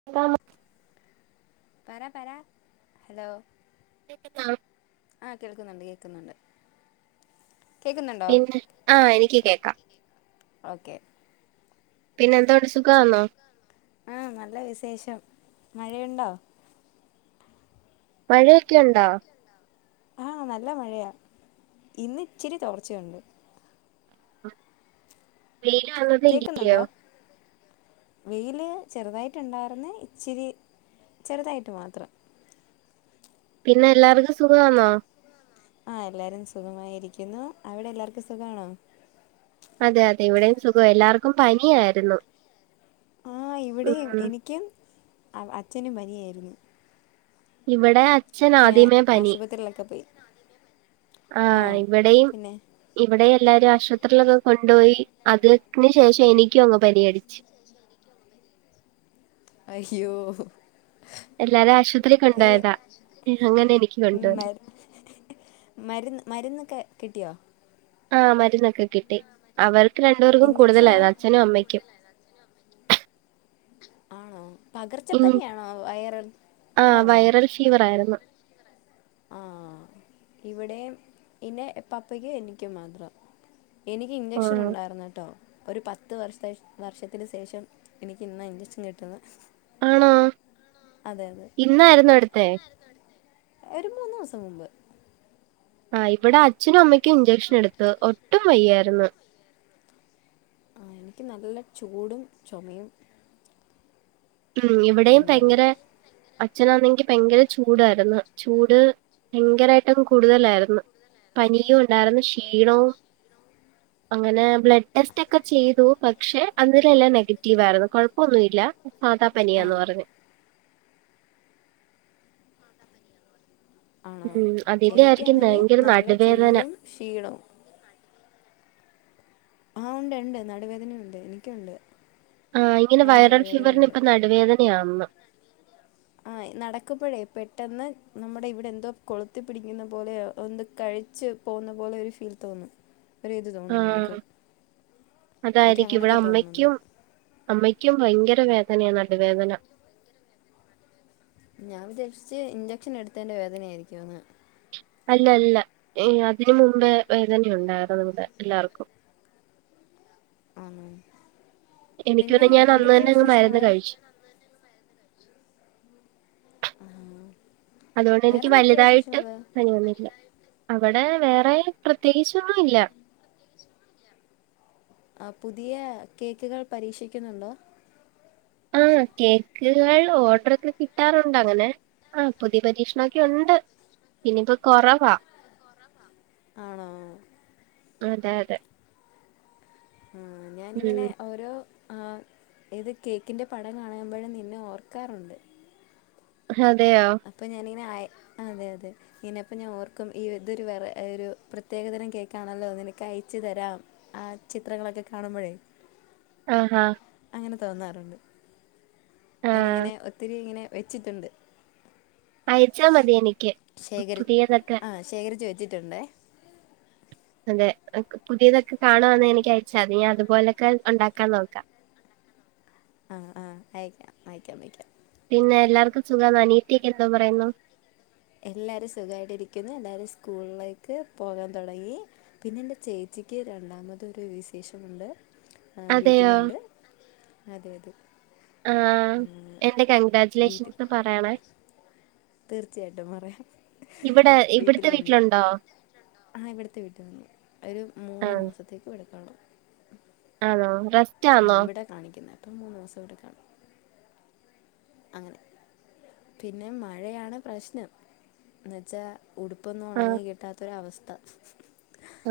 [unintelligible] പരാ പരാ ഹലോ [unintelligible] ആഹ് കേൾക്കുന്നുണ്ട് കേൾക്കുന്ന്ണ്ട് പിന്നെ ആഹ് എനിക്ക് കേക്കാം ഓക്കെ പിന്നെ എന്തോണ്ട് സുഖാന്നോ ആഹ് നല്ല വിസേഷം മഴയുണ്ടോ? മഴയൊക്കെയുണ്ടോ? ആഹ് നല്ല മഴയാ ഇന്ന് ഇച്ചിരി തോർച്ചയുണ്ട് വെയിലാണ് കേക്കുന്നുണ്ടോ? വെയില് ചെറുതായിട്ട്ണ്ടാർന്ന് ഇച്ചിരി ചെറുതായിട്ട് മാത്രം പിന്നെ എല്ലാവർക്കും സുഖവാന്നോ? ആഹ് എല്ലാരും സുഖമായിരിക്കുന്നു അവിടെ എല്ലാവർക്കും സുഖാണോ? അതെ അതെ ഇവിടെയും സുഖം എല്ലാവർക്കും പനിയായിരുന്നു ആഹ് ഇവിടെയും ഉം എനിക്കും അച്ഛനും പനിയായിരുന്നു ഇവടെ അച്ഛന് ആദ്യമേ പനി ത്തിലെക്കെ പോയി ആ ആഹ് ഇവടെയും പിന്നെ ഇവിടെം എല്ലാരും ആശുപത്രിയിലൊക്കെ കൊണ്ടോയി അതിന് ശേഷം എനിക്കുവങ്ങ് പനിയടിച്ചു അയ്യോ! എല്ലാരേം ആശുപത്രിയി ഏ, കൊണ്ടോയതാ അങ്ങനെ എനിക്ക് ഉം കൊണ്ടുവന്നു മരു മരുന്ന് മരുന്നൊക്കെ കിട്ടിയോ? ആഹ് മരുന്നൊക്കെ കിട്ടി അവർക്ക് രണ്ടുപേർക്കും ഇഞ്ചക്ഷനാ കൂടുതലായിര്ന്നു അച്ഛനും അമ്മയ്ക്കും ആണോ? പകർച്ച ഉം പ്പനിയാണോ വൈറൽ അതാണോ? ഫീവറായിരുന്നു ആഹ് ഇവിടെയും പിന്നെ പപ്പയ്ക്കും എനിക്കും മാത്രം എനിക്ക് ആഹ് ഇഞ്ചക്ഷനുണ്ടായിരുന്ന്ട്ടോ? ഒരു പത്ത് വർഷ വർഷത്തിന് സേഷം എനിക്ക് ഇന്നാ ഇഞ്ചെക്ഷൻ കിട്ടുന്നേ ആണോ? അതെ അതെ ഇന്നായിരുന്നോ എടുത്തെ? ഒര് മൂന്ന് ദിവസം മുമ്പ് ആഹ് ഇവടെ അച്ഛനും അമ്മയ്ക്കും ഇഞ്ചക്ഷനെടുത്ത് ഒട്ടും വയ്യായിരുന്നു ആഹ് എനിക്ക് നല്ല ചൂടും ചൊമയും ഉം ഇവിടെയും ഉണ്ടായിരുന്നു ഭയങ്കര അച്ഛനാന്നെങ്കി ഭയങ്കര ചൂടായിരുന്നു ചൂട് ഭയങ്കരായിട്ടങ്ങ് കൂടുതലായിരുന്നു പനിയും ഒണ്ടായിരുന്നു ക്ഷീണവും അങ്ങനെ ബ്ലഡ് ടെസ്റ്റ് ഒക്കെ ചെയ്തു പക്ഷെ അന്നേരവെല്ലാം നെഗറ്റീവായിരുന്നു കൊഴപ്പൊന്നുവില്ല സാധാ ആ പനിയാന്ന് പറഞ്ഞു ആണോ? ഉം അതിന്റെ ആയിരിക്കും എനിക്കാണെങ്കി ഭയങ്കര നല്ല നടുവേദന. ചൂടും ക്ഷീണവും ആഹ് ഉണ്ട് ഉണ്ട് നടുവേദനയുണ്ട് എനിക്കുണ്ട് ആഹ് ഇങ്ങനെ നല്ല വൈറൽ നടുവേദനയുണ്ട് ഫീവറിനിപ്പം നടുവേദനയാന്ന് ആഹ് നടക്കുമ്പഴേ പെട്ടെന്ന് നമ്മുടെ ഇവിടെന്തോ കൊളുത്തി പിടിക്കുന്ന പോലെയോ ഒന്ന് കഴിച്ച് പോവുന്ന പോലെ ഒരു ഫീൽ തോന്നും ഒരു ഇത് തോന്നും നമുക്ക് ആഹ് എനിക്ക് അതായിരിക്കും ഇവിടെ അങ്ങനെയൊക്കെ തോന്നുന്നുണ്ട് അമ്മയ്ക്കും അമ്മയ്ക്കും ഭയങ്കര വേദനയ നടുവേദന ഞാൻ വിചാരിച്ച് ഇഞ്ചക്ഷൻ എടുത്തേന്റെ വേദനയായിരിയ്ക്കൂന്ന് അല്ല അല്ല ഏഹ് അതിന് മുമ്പേ വേദനയുണ്ടായിരുന്നു ഇവടെ എല്ലാവർക്കും ആണോ? എനിക്ക് പിന്നെ ഞാൻ അന്ന് വേറെന്തൊക്കെ തന്നെ അങ്ങ് മരുന്ന് വിസേഷങ്ങള്? കഴിച്ചു. അതുകൊണ്ട് എനിക്ക് വേറെന്തൊക്കെയാ വലുതായിട്ട് വിശേഷങ്ങൾ പനി വന്നില്ല അവിടെ വേറെ പ്രത്യേകിച്ചൊന്നുവില്ല [inaudible] ആഹ് പുതിയ കേക്ക്കൾ പരീക്ഷിക്കുന്നുണ്ടോ ആഹ് കേക്ക്കൾ ഓർഡ്രക്കെ കിട്ടാറുണ്ട് അങ്ങനെ ആഹ് പുതിയ പരീക്ഷണൊക്കെയുണ്ട് പിന്നിപ്പൊ കൊറവാ ആണോ അതെ അതെ ആഹ് ഉം. ഞാനിങ്ങനെ ഓരോ ആഹ് ഏത് കേക്കിൻ്റെ പടം കാണുമ്പഴും നിന്നെ ഓർക്കാറൊണ്ട് ഇഹ് അതെയോ അപ്പ ഞാനിങ്ങനെ ആയി അതെ അതെ ഇങ്ങെനെ അപ്പ ഞാൻ ഓർക്കും ഈ ഇതൊരു വെറ ഒരു പ്രത്യേകതരം കേക്കാണല്ലോ നിനക്ക് അയച്ച് തരാം ആ ചിത്രങ്ങളൊക്കെ കാണുമ്പഴേ ആഹ് ആഹ് അങ്ങനെ തോന്നാറുണ്ട്. ആ. ഞാനങ്ങനെ ഒത്തിരി ഇങ്ങനെ വെച്ചിട്ടുണ്ട് അയച്ചാ മതി എനിക്ക് ശേഖരി പുതിയതൊക്കെ ആഹ് ശേഖരിച്ച് വെച്ചിട്ടുണ്ടേ അതെ എ ക് പുതിയതൊക്കെ കാണാന്നെ എനിക്ക് അയച്ചാതി ഞാൻ അതുപോലെക്കെ ഉണ്ടാക്കാൻ നോക്ക ആഹ് ആഹ് അയക്ക്യാം അയക്ക്യാം അയക്ക്യം പിന്നെ എല്ലാർക്കും സുഖാന്നോ അനിയത്തിയെക്കെ എന്തോ പറയുന്നു എല്ലാരും സുഖായിട്ട് ഇരിക്കുന്നു. എല്ലാരും സ്കൂളിലേക്ക് പോകാൻ തൊടങ്ങി. പിന്നെ എന്റെ ചേച്ചിക്ക് രണ്ടാമത് ഒരു വിശേഷമുണ്ട് ഏഹ് അതെയോ വീട്ടിലുണ്ട്. അതെ അതെ ആ ഉം ഉം എന്റെ വീട്ടി കൺഗ്രാജുലേഷൻസ് പറയണേ തീർച്ചയായിട്ടും പറയാം ഇവിടെ ഇവിടുത്തെ വീട്ടിലുണ്ട് വീട്ടിലുണ്ടോ ആഹ് ഇവിട്ത്തെ വീട്ടിൽ നിന്ന് ഒരു ആ മൂന്ന് മാസത്തേക്ക് [unintelligible] ആണോ റെസ് ഉം ഇവിടെ കാണിക്കുന്നെ അപ്പം മൂന്ന് മാസം ഇവിടെ കാണും അങ്ങനെ. പിന്നെ മഴയാണ് പ്രശ്നം എന്ന് വെച്ചാ ഉടുപ്പൊന്നും ആ ഒണങ്ങി കിട്ടാത്ത ഒര് അവസ്ഥ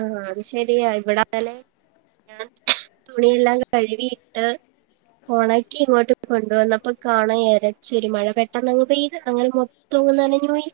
ആഹ് അത് ശരിയാ ഇവിടങ്ങനെ ഞാൻ തുണിയെല്ലാം കഴുകിയിട്ട് ഓണക്കി ഇങ്ങോട്ട് കൊണ്ട് വന്നപ്പക്കാണ് എരച്ച് ഒരു മഴ. പെട്ടെന്ന് അങ്ങ് പെയ്ത് അങ്ങനെ മൊത്തം അങ്ങ് നനഞ്ഞ് പോയി.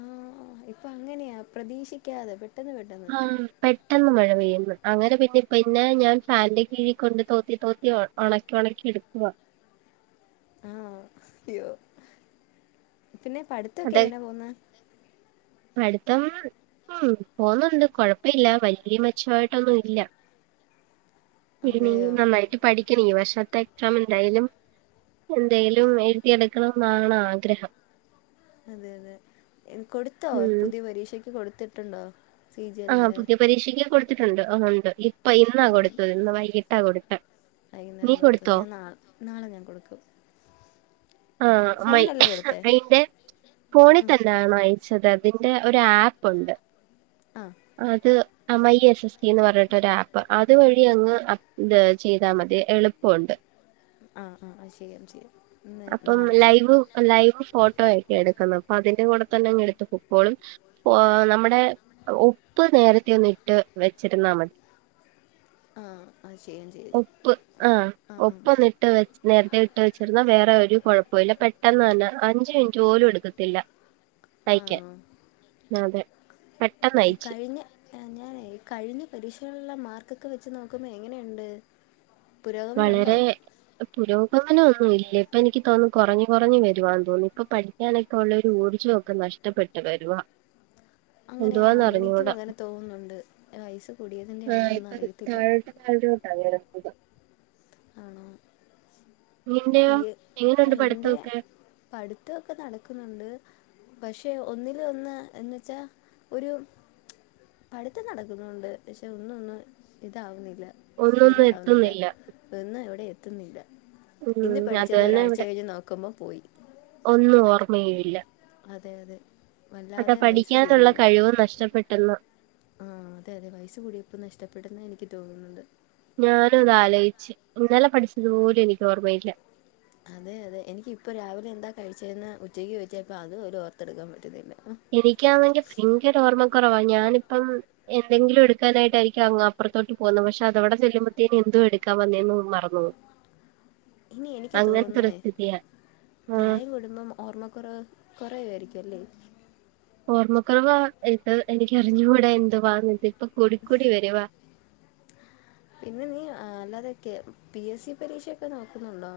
ആഹ് ഇപ്പ അങ്ങനെയാ പ്രതീക്ഷിക്കാതെ പെ ആന്ന് പെട്ടെന്ന് മഴ പെയ്യ്ന്ന് അങ്ങനെ പിന്നെ പിന്നെ ഞാൻ ഫാന് ന്റെ കീഴിക്കൊണ്ട് തോത്തി തോത്തി ഒ ഒണക്കി ഒണക്കി എട്ക്കുവാ ആഹ് ഇയ്യോ പിന്നെ പഠിത്തഒക്കെ അത് എങ്ങനെ പോക്ന്ന് പഠിത്തം ഉം പോവ്ന്നുണ്ട് കൊഴപ്പ ഇല്ല വല്ല്യെ മെച്ച ആയിട്ടൊന്നും ഇല്ല ഇനി അതെയോ നന്നായിട്ട് പഠിക്ക്നി ഈ വർഷത്തെ എക്സാമിന് എന്തായാലും എന്തെലും എഴുതിയെട്ക്കണം എന്നാണ് ആഗ്രഹം അതെ അതെ കൊടുത്തോ ഉം പുതിയ പരീക്ഷക്ക് കൊടുത്തിട്ടുണ്ടോ സി ജി ആഹ് ആഹ് എല്ലിൻ്റെ പുതിയ പരീക്ഷയ്ക്ക് കൊടുത്തിട്ടുണ്ട് ആഹ് ഉണ്ട് ഇപ്പൊ ഇന്നാ കൊടുത്തത് ഇന്ന് വൈകിട്ടാ കൊടുത്തേ വൈകുന്നേരം കൊടുത്തു ഞാൻ നാൾ നാളെ ഞാൻ കൊടുക്കും ആഹ് അമ്മയ് ഫോണിലല്ലേ കൊടുത്തേ അയിന്റെ ഫോണി ഉം, തന്നാണോ അയച്ചത് അതിന്റെ ഒരു ആപ്പ്ണ്ട് ആഹ് അത് അമൈ എസ് എസ് കി എന്ന് പറഞ്ഞിട്ടൊരു ആപ്പ് അതുവഴി അങ്ങ് അപ് ത് ചെയ്താൽ മതി എളുപ്പോണ്ട് ആഹ് ആഹ് അതും ചെയ്യാം ചെയ്യാം ഇന്ന് അപ്പം നാളെ ചെയ്യാം ലൈവ് ലൈവ് ഫോട്ടോയൊക്കെ എടുക്കുന്നെ പ്പൊ അതിന്റെ കൂടെ തന്നെ അങ്ങ് എടുത്ത് പൊക്കോളും ഓ നമ്മുടെ ഒപ്പ് നേരത്തെ ഒന്ന് ഇട്ട് വെച്ചിരുന്നാൽ മതി ആ അത് ചെയ്യാം ചെയ്യാം ഒപ്പ് ആഹ് ആ ആ ഒപ്പ് നി ട്ടവെച്ച് നേരത്തെ ഇട്ട് വച്ചിരുന്ന വേ റേ ഒരു കുഴപ്പോല്ല പെട്ടെന്ന് തന്നെ അഞ്ചു മിനിറ്റ് പോലും എടുക്കത്തില്ല അയക്കാൻ ആണോ ആഹ് അതെ പെട്ടെന്നയിച്ച് ആഹ് ഞാനെ കഴിഞ്ഞ പരീക്ഷകളിലെ മാർക്കൊക്കെ വെച്ച് നോക്കുമ്പോ എങ്ങനെയുണ്ട് പുരോഗമനമുണ്ടോ വളരെ പുരോഗമനം ഒന്നും ഇല്ല ഇപ്പ എനിക്ക് തോന്നു കൊറഞ്ഞ് കൊറഞ്ഞ് വരുവാന്ന് തോന്നുന്നു ഇപ്പൊ പഠി ക്കാനൊക്കെ ഉള്ളൊരു ഊർജവൊക്കെ നഷ്ടപ്പെട്ടു വരുവാ അങ്ങനെയാണോ എന്തുവാന്ന് എനിക്കും അറിഞ്ഞൂടാ അങ്ങനെ തോന്നുന്നുണ്ട് വയസ്സ് കൂടിയതിൻ്റെ ആണോ ആഹ് എന്ന് ഇപ്പൊ അറിയത്തില്ല താഴോട്ട് താഴോട്ട നേരെ പോക ആണോ നിന്റെയോ പി എങ്ങനെയുണ്ട് എന്റെ പഠിത്തമൊക്കെ പഠിത്തോക്കെ നടക്കുന്നുണ്ട് പക്ഷെ ഒന്നില് ഒന്ന് എന്ന്‌ വെച്ചാ ഒരു പഠിത്തം നടക്കുന്നുണ്ട് പക്ഷെ ഒന്നൊന്ന്‌ ഇതാവുന്നില്ല ഒന്നൊന്നും ശരിയാവുന്നില്ല എത്തുന്നില്ല ഒന്ന് എവിടെ എത്തുന്നില്ല ഇന്ന് ഉം അത് പഠിച്ചത് തന്നെ ഒരാഴ്ച ഇവിടെ കഴിഞ്ഞ് നോക്കുമ്പോ പോയി ഒന്നും ഓർമ്മയും ഇല്ല അതെ അതെ അത വല്ലാതെ വയസ്സ് പഠിക്കാനുള്ള കഴിവും നഷ്ടപ്പെട്ട്ന്ന് ആഹ് അതെ അതെ വയസ് കൂടിയപ്പൊ നഷ്ടപ്പെടുന്നാ എനിക്ക് തോന്നുന്നുണ്ട് ഞാനും അത് ആലോയിച്ച് ഇന്നലെ പഠിച്ചതുപോലും എനിക്ക് ഓർമ്മയില്ല അതെ അതെ എനിക്കിപ്പോ രാവിലെ എന്താ കഴിച്ചെന്ന് ഉച്ചയ്ക്ക് ചോയ്ച്ച പ്പൊ അത് പോലും ഓർത്തെടുക്കാൻ പറ്റുന്നില്ല എനിക്കാണെങ്കി ഭയങ്കര ഓർമ്മ കുറവാ ഞാനിപ്പം എന്തെങ്കിലും എടുക്കാനായിട്ടായിരിക്കും അങ്ങ് അപ്പുറത്തോട്ട് പോകുന്നേ പക്ഷെ അതവടെ ചെല്ലുമ്പത്തേന് എന്തുവാ എടുക്കാ വന്നേന്ന് മറന്ന്‌ പോവും [inaudible] ഇനി എനിക്ക് തോന്നുന്നേ ആ പ്രായം കൂടുമ്പം ഓർമ്മക്കുറവ് കൊറയുവായിരിക്കും അല്ലെ ഓർമ്മക്കുറവ ഇത് എനിക്കറിഞ്ഞുകൂടാ എന്തുവാന്നിത് ഇപ്പ കൂടിക്കൂടി വരുവാ [inaudible] പിന്നെ നീ അല്ലാതൊക്കെ പി എസ്സി പരീക്ഷൊക്കെ നോക്കുന്നുണ്ടോ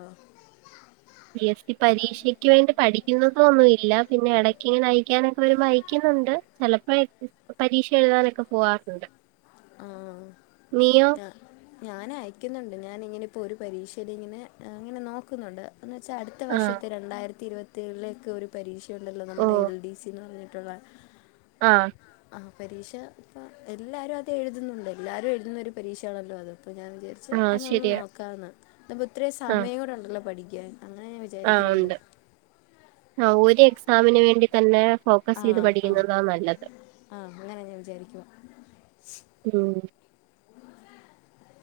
പി എസ്സി പരീക്ഷയ്ക്ക് വേണ്ടി പഠിക്കുന്നൊന്നുംല്ലാ പിന്നെ ഇടക്ക് ഇങ്ങനെ അയക്കാനൊക്കെ വരുമ്പോ അയക്കുന്നുണ്ട് ചിലപ്പോയോക്കേ പരീക്ഷ എഴുതാനൊക്കെ പോകാറുണ്ട് നീയോ ഞാനയക്കുന്നുണ്ട് ഞാനിങ്ങനെപ്പോ ഒരു പരീക്ഷയിലിങ്ങനെ ങ്ങനെ നോക്കുന്നുണ്ട് എന്ന് വെച്ചാ അടുത്ത ആ വർഷത്തെ രണ്ടായിരത്തി ഇരുവത്തേഴിലേക്ക് ഒരു പരീക്ഷയുണ്ടല്ലോ ഓ നമ്മുടെ എൽ ഡി സിന്ന് പറഞ്ഞിട്ടുള്ള ആഹ് ആഹ് പരീക്ഷ പ്പൊ എല്ലാരും അത് എഴതുന്നുണ്ട് എല്ലാരും എഴുന്ന ഒരു പരീക്ഷയാണല്ലോ അത് അപ്പൊ ഞാൻ വിചാരി ച്ച് ആ അതൊന്ന് ശരിയാ നോക്കാന്ന് ഇതുപ്പോ ഇത്രയും സമയം കൂടെ ഉണ്ടല്ലോ പഠിക്കാൻ അങ്ങനെ ഞാൻ ആഹ് വിചാരിക്കുന്നുണ്ട് ഉണ്ട് ആഹ് ഒരു എക്സാമിന് വേണ്ടി തന്നെ ആ ഫോക്കസൈത് ആ പഠിക്കുന്നതാ നല്ലത് ആ അങ്ങനെ ഞാൻ വിചാരിക്കുക ഉം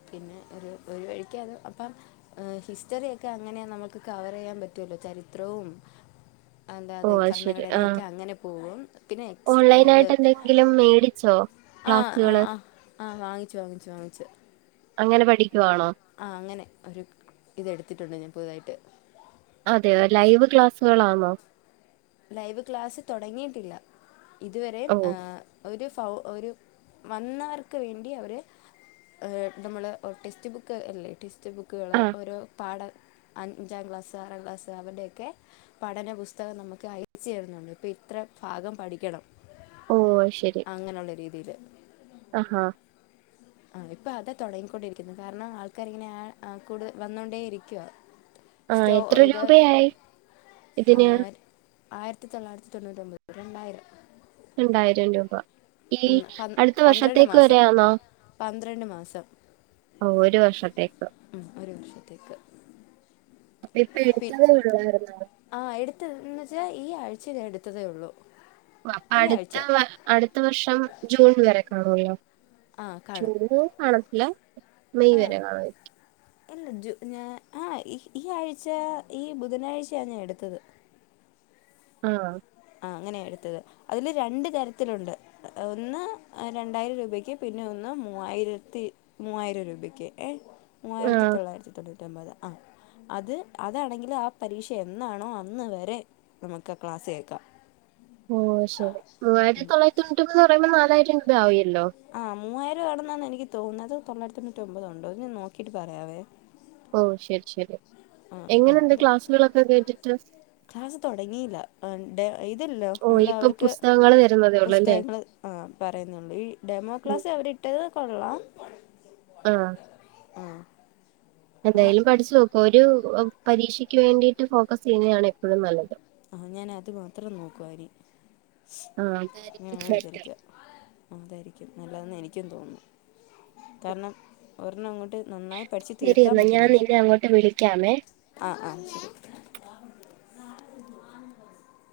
പിന്നെ ഒരു ഒരു വഴിക്ക് അതും അപ്പം ഹിസ്റ്ററിയൊക്കെ അങ്ങനെ നമുക്ക് കവറെയ്യാൻ പറ്റോല്ലോ ചരിത്രവും അന്താ ഓ അത അത് ശരി ആ ഭരണഘടനയൊക്കെ അങ്ങനെ പോകും പിന്നേ ഓൺലൈനായിട്ട് എന്ത്‌ എന്തെങ്കിലും മേടിച്ചോ ആഹ് ആഹ് ക്ലാസ്സുകള് ആഹ് ആഹ് വാങ്ങിച്ചു വാങ്ങിച്ചു വാങ്ങിച്ചു അങ്ങനെ പഠിക്കുവാണോ ആഹ് അങ്ങനെ ഒരു ഇതെടുത്തിട്ടുണ്ട് ഞാൻ പുതുതായിട്ട് അതെയൊ ലൈവ് ക്ലാസ്സുകളാണോ ലൈവ് ക്ലാസ്സ് തൊടങ്ങിയിട്ടില്ല ഇതുവരെ ഓ ഒരു ഫൗ ഒരു വന്നവർക്ക് വേണ്ടി അവര് - നമ്മള് ടെക്സ്റ്റ് ബുക്ക് അല്ലേ ടെക്സ്റ്റ് ബുക്കുകള് ആ ഓരോ പാഠ അഞ്ചാം ക്ലാസ് ആറാം ക്ലാസ് അവരുടെയൊക്കെ പഠന പുസ്തകം നമുക്ക്- ഒക്കെ അയച്ചു തരുന്നുണ്ട് ഇപ്പൊ ഇത്ര ഭാഗം പഠിക്കണം ഓ ശരി അങ്ങനെയുള്ള രീതിയില് അ ആഹാ ആ ഇപ്പൊ അതാ തൊടങ്ങിക്കൊണ്ടിരിക്കുന്നു കാരണം ആൾക്കാർ ഇങ്ങനെ കൂടുത വന്നോണ്ടേയിരിക്കുവ ആഹ് എത്ര രൂപയായി ഇതിന് ആയിരത്തി തൊള്ളായിരത്തി തൊണൂറ്റൊൻമ്പത് രണ്ടായിരം രണ്ടായിരം രൂപ ഈ ഉം, പന്- അടുത്ത പന്ത്രണ്ട് വർഷത്തേക്ക് മാസം വരെ ആണോ പന്ത്രണ്ട് മാസം ഓ ഒരു വർഷത്തേക്ക് ഉം ഒരു വർഷത്തേക്ക് അപ്പൊ ഇപ്പൊ എടുത്തതെ ഉള്ളായിരുന്നോ ആഹ് എടുത്തന്ന് വച്ചാൽ ഈ ആഴ്ച ഞാൻ അടുത്തതേ ഉള്ളൂ ഓ അപ്പൊ ഈ അടുത്ത ആഴ്ച വ അടുത്ത വർഷം ജൂൺ വരെ കാണുവല്ലോ ആ കാണും ജൂണ് കാണത്തില്ല മെയ് വരെ കാണും അല്ല ജു ഞാൻ ആഹ് ഈ ആഴ്ച ഈ ബുധനാഴ്ചയാണ് ഞാൻ എടുത്തത് ആഹ് ആഹ് അങ്ങനെയ എടുത്തത് അതില് രണ്ട് തരത്തിലുണ്ട് ഒന്ന് രണ്ടായിരം രൂപയ്ക്ക് പിന്നെ ഒന്ന് മൂവായിരത്തി- മൂവായിരം രൂപയ്ക്ക് ഏ ആ മൂവായിരത്തി തൊള്ളായിരത്തി തൊണ്ണൂറ്റി ഒമ്പത് ആഹ് അത് അതാണെങ്കിൽ ആഹ് പരീക്ഷ എന്നാണോ അന്ന് വരെ നമുക്ക് ആഹ് ക്ലാസ് കേൾക്കാം ഓ ശരി മൂവായിരത്തി തൊള്ളര തൊണിപ്പന്ന് പറയുമ്പോ നാലായിരം രൂപ ആവിയല്ലോ ആഹ മൂവായിരം ആണെന്നാണ് എനിക്ക് തോന്നുന്നത് തൊള്ളായിര തൊണ്ണൂറ്റി ഒമ്പത്ണ്ടോ ഞാൻ നോക്കിയിട്ട് പറയാവേ ഓ ശരി ശരി ആ ആ എങ്ങനെയുണ്ട് അതെ ക്ലാസ്സുകളൊക്കെ കേട്ടിട്ട് ക്ലാസ് തൊടങ്ങിയില്ല ഇതല്ലോ ഓ നമ്മള് ഇപ്പൊ അവർക്ക് - പുസ്തകങ്ങൾ തരുന്നതേ ഉള്ളൂ അല്ലേ ആഹ് പറയുന്നുള്ളൂ ഈ ഡെമോ ഉം. ക്ലാസ് അവരിട്ടത് കൊള്ളാം ആഹ് ആഹ് എന്തായാലും പഠിച്ചു നോക്കോ ഒരു പരീക്ഷക്ക് വേണ്ടിയിട്ട് ഫോക്കസ് ചെയ്യുന്നതാണ് എപ്പോഴും നല്ലത് ആഹ് ഞാന് അത് മാത്രം നോക്കുവാ ഇനി ആഹ് ഞാൻ അതായിരിക്കും അങ്ങനെ ബെറ്റർ വിചാരിക്കുക അതായിരിക്കും നല്ലതെന്ന് എനിക്കും തോന്നുന്നു കാരണം ഒരെണം അങ്ങോട്ട്- നന്നായി പഠിച്ച് ശരി തീർക്കാൻ എന്നാ ഞാൻ പറ്റുന്നില്ല നിന്നെ അങ്ങോട്ട് വിളിക്കാമേ ആഹ് ആഹ് ശരി ഇ [unintelligible]